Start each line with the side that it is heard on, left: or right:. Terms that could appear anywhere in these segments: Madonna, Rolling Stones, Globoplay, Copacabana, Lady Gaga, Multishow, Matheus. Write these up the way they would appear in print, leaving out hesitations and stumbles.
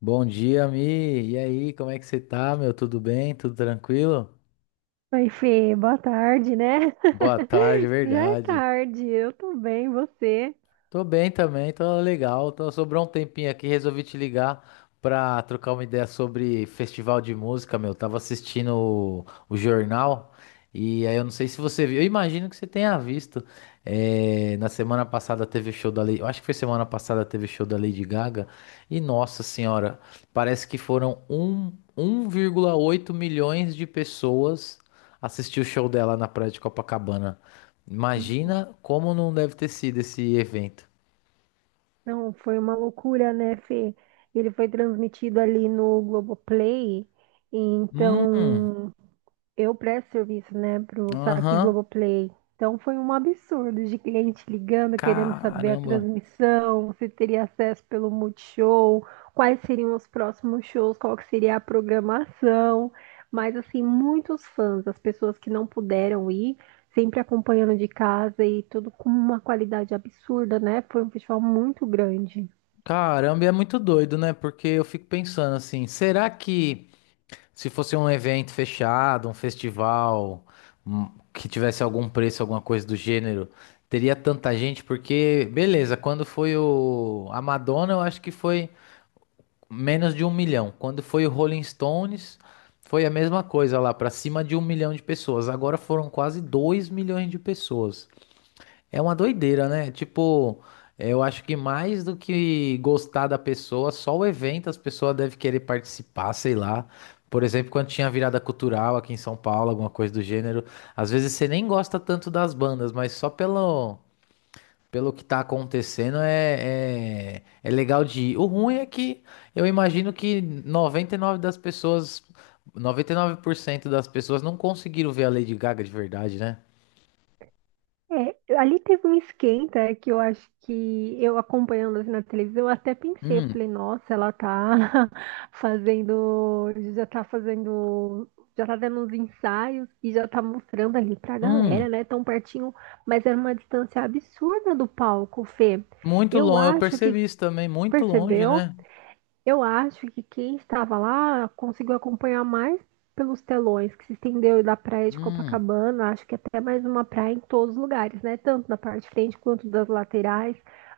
left: Bom dia, Mi. E aí, como é que você tá, meu? Tudo bem? Tudo tranquilo?
right: Oi, Fê, boa tarde, né?
left: Boa tarde, é
right: Já é
left: verdade.
right: tarde, eu tô bem, você?
left: Tô bem também, tô legal. Tô, sobrou um tempinho aqui, resolvi te ligar pra trocar uma ideia sobre festival de música, meu. Tava assistindo o jornal e aí eu não sei se você viu. Eu imagino que você tenha visto. É, na semana passada teve o show da Lady, eu acho que foi semana passada teve o show da Lady Gaga e nossa senhora, parece que foram 1,8 milhões de pessoas assistir o show dela na praia de Copacabana.
right: Uhum.
left: Imagina como não deve ter sido esse evento.
right: Não, foi uma loucura, né, Fê? Ele foi transmitido ali no Globoplay,
left: Hum,
right: então eu presto serviço, né, pro saque
left: aham.
right: Globoplay. Então foi um absurdo de cliente ligando, querendo saber a
left: Caramba.
right: transmissão, se teria acesso pelo Multishow, quais seriam os próximos shows, qual que seria a programação. Mas assim, muitos fãs, as pessoas que não puderam ir, sempre acompanhando de casa e tudo com uma qualidade absurda, né? Foi um festival muito grande.
left: Caramba, e é muito doido, né? Porque eu fico pensando assim, será que se fosse um evento fechado, um festival, que tivesse algum preço, alguma coisa do gênero, teria tanta gente? Porque, beleza, quando foi o a Madonna, eu acho que foi menos de um milhão. Quando foi o Rolling Stones, foi a mesma coisa lá, pra cima de um milhão de pessoas. Agora foram quase dois milhões de pessoas. É uma doideira, né? Tipo, eu acho que mais do que gostar da pessoa, só o evento as pessoas devem querer participar, sei lá. Por exemplo, quando tinha virada cultural aqui em São Paulo, alguma coisa do gênero, às vezes você nem gosta tanto das bandas, mas só pelo, pelo que tá acontecendo é legal de ir. O ruim é que eu imagino que 99% das pessoas não conseguiram ver a Lady Gaga de verdade, né?
right: É, ali teve um esquenta que eu acho que eu acompanhando assim, na televisão, eu até pensei, eu
left: Hum,
right: falei, nossa, ela tá fazendo, já tá dando uns ensaios e já tá mostrando ali pra
left: hum.
right: galera, né, tão pertinho, mas era uma distância absurda do palco, Fê.
left: Muito
right: Eu
left: longe, eu
right: acho que,
left: percebi isso também, muito longe,
right: percebeu?
left: né?
right: Eu acho que quem estava lá conseguiu acompanhar mais pelos telões que se estendeu da praia de
left: Hum,
right: Copacabana, acho que até mais uma praia em todos os lugares, né? Tanto da parte de frente quanto das laterais,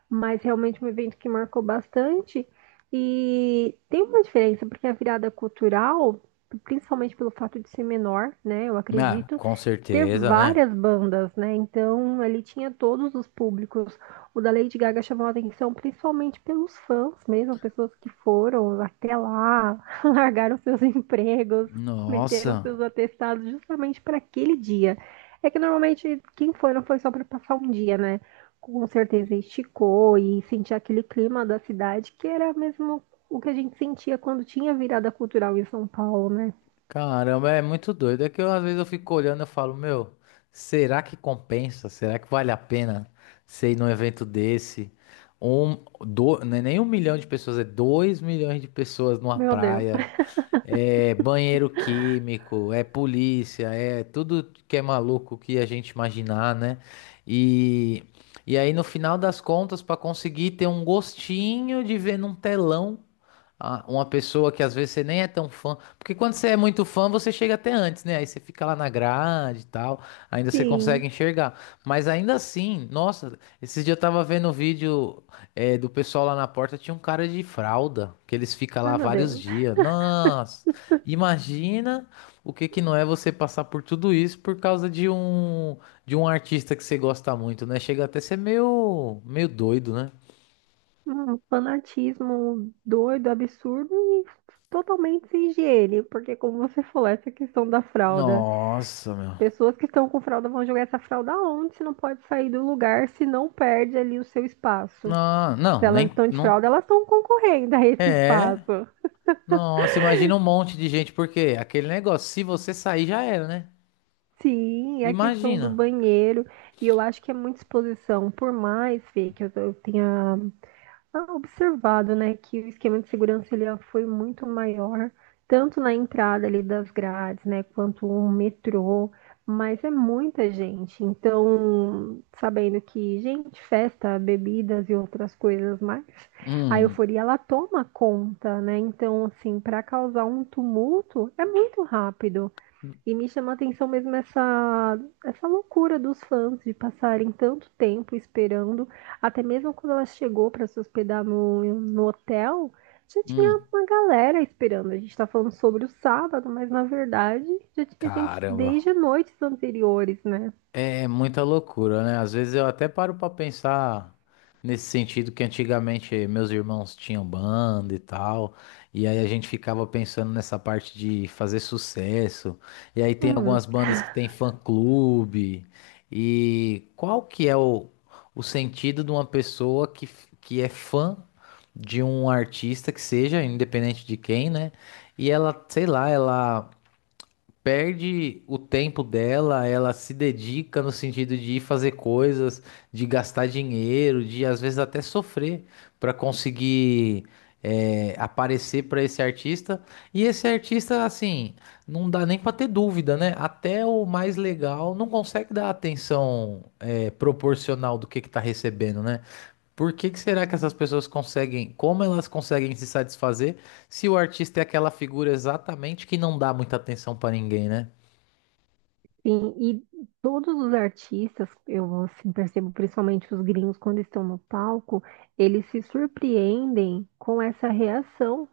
right: mas realmente um evento que marcou bastante. E tem uma diferença, porque a virada cultural, principalmente pelo fato de ser menor, né? Eu
left: ah,
right: acredito,
left: com
right: ter
left: certeza, né?
right: várias bandas, né? Então ali tinha todos os públicos. O da Lady Gaga chamou a atenção principalmente pelos fãs mesmo, pessoas que foram até lá, largaram seus empregos, meteram
left: Nossa,
right: seus atestados justamente para aquele dia. É que normalmente quem foi não foi só para passar um dia, né? Com certeza esticou e sentia aquele clima da cidade que era mesmo o que a gente sentia quando tinha virada cultural em São Paulo, né?
left: caramba, é muito doido. É que eu, às vezes eu fico olhando e falo, meu, será que compensa? Será que vale a pena você ir num evento desse? Um, não é nem um milhão de pessoas, é dois milhões de pessoas numa
right: Meu Deus.
left: praia. É banheiro químico, é polícia, é tudo que é maluco que a gente imaginar, né? E, e aí, no final das contas, para conseguir ter um gostinho de ver num telão uma pessoa que às vezes você nem é tão fã, porque quando você é muito fã, você chega até antes, né? Aí você fica lá na grade e tal, ainda você
right: Sim.
left: consegue enxergar. Mas ainda assim, nossa, esses dias eu tava vendo um vídeo. É, do pessoal lá na porta tinha um cara de fralda, que eles ficam
right: Ai,
left: lá
right: meu
left: vários
right: Deus.
left: dias. Nossa, imagina o que que não é você passar por tudo isso por causa de um artista que você gosta muito, né? Chega até a ser meio doido, né?
right: Um fanatismo doido, absurdo e totalmente sem higiene, porque como você falou, essa questão da fralda,
left: Nossa, meu.
right: pessoas que estão com fralda vão jogar essa fralda onde? Se não pode sair do lugar, se não perde ali o seu espaço.
left: Não,
right: Se
left: não,
right: elas
left: nem
right: estão de
left: não
right: fralda, elas estão concorrendo a esse
left: é.
right: espaço.
left: Nossa, imagina um monte de gente porque aquele negócio, se você sair já era, né?
right: Sim, é a questão do
left: Imagina.
right: banheiro, e eu acho que é muita exposição, por mais, Fê, que eu tenha, ah, observado, né, que o esquema de segurança ele foi muito maior, tanto na entrada ali das grades, né, quanto o metrô, mas é muita gente. Então, sabendo que, gente, festa, bebidas e outras coisas mais, a
left: Hum.
right: euforia ela toma conta, né? Então, assim, para causar um tumulto é muito rápido. E me chama a atenção mesmo essa, essa loucura dos fãs de passarem tanto tempo esperando. Até mesmo quando ela chegou para se hospedar no hotel, já tinha
left: Hum.
right: uma galera esperando. A gente está falando sobre o sábado, mas na verdade já tinha gente
left: Caramba.
right: desde noites anteriores, né?
left: É muita loucura, né? Às vezes eu até paro pra pensar nesse sentido que antigamente meus irmãos tinham banda e tal, e aí a gente ficava pensando nessa parte de fazer sucesso. E aí tem
right: Hum,
left: algumas bandas que tem fã-clube. E qual que é o sentido de uma pessoa que é fã de um artista que seja, independente de quem, né? E ela, sei lá, ela perde o tempo dela, ela se dedica no sentido de ir fazer coisas, de gastar dinheiro, de às vezes até sofrer para conseguir aparecer para esse artista. E esse artista, assim, não dá nem para ter dúvida, né? Até o mais legal não consegue dar atenção proporcional do que tá recebendo, né? Por que que será que essas pessoas conseguem, como elas conseguem se satisfazer se o artista é aquela figura exatamente que não dá muita atenção pra ninguém, né?
right: sim, e todos os artistas, eu assim, percebo principalmente os gringos quando estão no palco, eles se surpreendem com essa reação,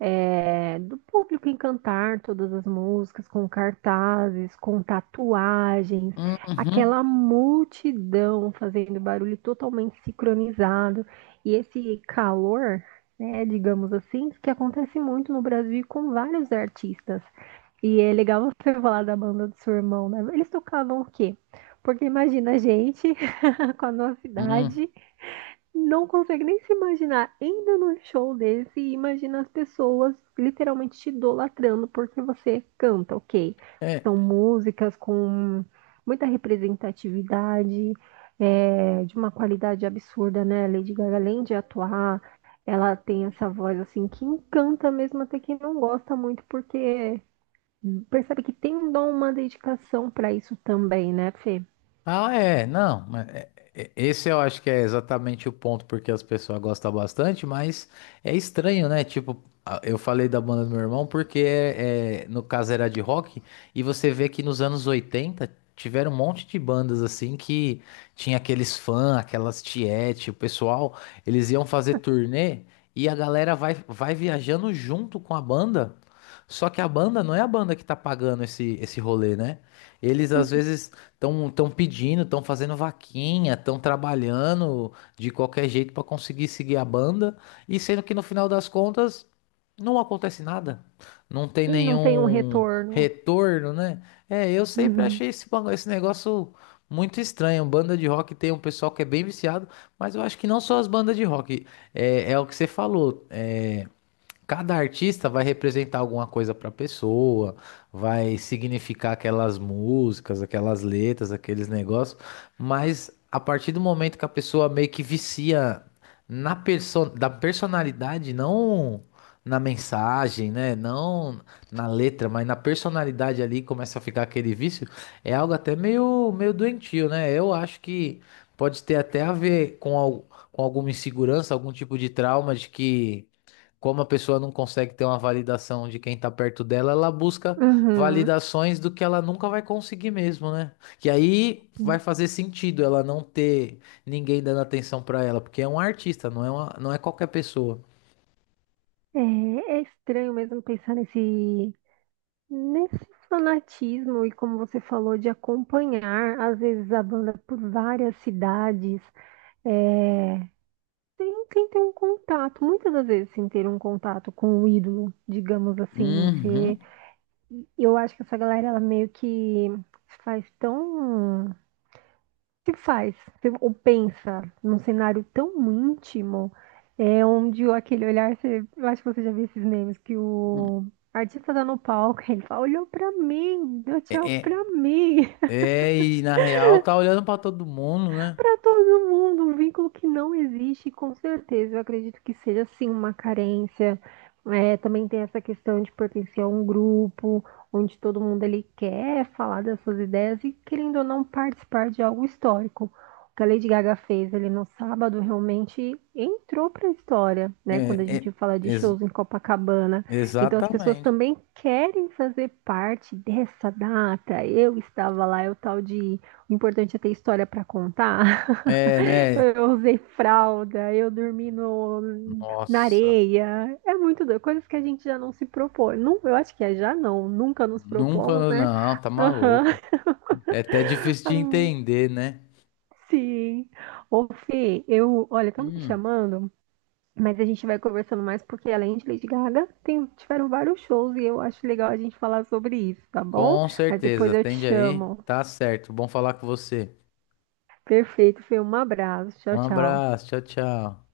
right: é, do público encantar todas as músicas, com cartazes, com tatuagens,
left: Uhum.
right: aquela multidão fazendo barulho totalmente sincronizado, e esse calor, né, digamos assim, que acontece muito no Brasil e com vários artistas. E é legal você falar da banda do seu irmão, né? Eles tocavam o quê? Porque imagina a gente com a nossa
left: Hum.
right: idade não consegue nem se imaginar ainda num show desse e imagina as pessoas literalmente te idolatrando porque você canta, ok? São
left: É.
right: músicas com muita representatividade, é, de uma qualidade absurda, né? Lady Gaga, além de atuar, ela tem essa voz assim que encanta mesmo até quem não gosta muito, porque percebe que tem um dom, uma dedicação para isso também, né, Fê?
left: Ah, é, não, esse eu acho que é exatamente o ponto porque as pessoas gostam bastante, mas é estranho, né? Tipo, eu falei da banda do meu irmão porque no caso era de rock, e você vê que nos anos 80 tiveram um monte de bandas assim que tinha aqueles fãs, aquelas tiete, o pessoal, eles iam fazer turnê e a galera vai, vai viajando junto com a banda. Só que a banda não é a banda que tá pagando esse rolê, né? Eles às
right: Uhum.
left: vezes. Estão pedindo, estão fazendo vaquinha, estão trabalhando de qualquer jeito para conseguir seguir a banda, e sendo que no final das contas não acontece nada, não tem
right: E não tem um
left: nenhum
right: retorno.
left: retorno, né? É, eu sempre
right: Uhum.
left: achei esse negócio muito estranho. Banda de rock tem um pessoal que é bem viciado, mas eu acho que não só as bandas de rock, é o que você falou. Cada artista vai representar alguma coisa para a pessoa, vai significar aquelas músicas, aquelas letras, aqueles negócios, mas a partir do momento que a pessoa meio que vicia na perso da personalidade, não na mensagem, né? Não na letra, mas na personalidade ali começa a ficar aquele vício, é algo até meio doentio, né? Eu acho que pode ter até a ver com alguma insegurança, algum tipo de trauma de que. Como a pessoa não consegue ter uma validação de quem tá perto dela, ela busca
right: Uhum.
left: validações do que ela nunca vai conseguir mesmo, né? Que aí vai fazer sentido ela não ter ninguém dando atenção pra ela, porque é um artista, não é não é qualquer pessoa.
right: É, é estranho mesmo pensar nesse, nesse fanatismo e como você falou, de acompanhar às vezes a banda por várias cidades, é, sem ter um contato, muitas das vezes sem ter um contato com o ídolo, digamos assim.
left: Uhum.
right: Você, eu acho que essa galera ela meio que faz tão que faz se- ou pensa num cenário tão íntimo, é onde o- aquele olhar, você- eu acho que você já viu esses memes, que o artista tá no palco, ele fala, olhou pra mim, deu tchau
left: É,
right: pra
left: é,
right: mim.
left: é, e na real tá olhando pra todo mundo, né?
right: Para todo mundo, um vínculo que não existe, com certeza. Eu acredito que seja sim uma carência. É, também tem essa questão de pertencer a um grupo, onde todo mundo ele quer falar das suas ideias e querendo ou não participar de algo histórico. O que a Lady Gaga fez ali no sábado realmente entrou para a história, né? Quando a
left: É, é,
right: gente fala de
left: ex-
right: shows em Copacabana. Então as pessoas
left: exatamente.
right: também querem fazer parte dessa data. Eu estava lá, é o tal de o importante é ter história para contar.
left: É,
right: Então
left: né?
right: eu usei fralda, eu dormi no, na
left: Nossa,
right: areia. É muito doido, coisas que a gente já não se propõe. Não, eu acho que é já não, nunca nos propomos,
left: nunca,
right: né?
left: não, tá
right: Aham.
left: maluco. É até difícil de entender, né?
right: Sim. Ô, Fê, eu, olha, estão me chamando, mas a gente vai conversando mais porque além de Lady Gaga, tem- tiveram vários shows e eu acho legal a gente falar sobre isso, tá bom?
left: Com
right: Mas
left: certeza,
right: depois eu te
left: atende aí.
right: chamo.
left: Tá certo. Bom falar com você.
right: Perfeito, Fê, um abraço.
left: Um
right: Tchau, tchau.
left: abraço, tchau, tchau.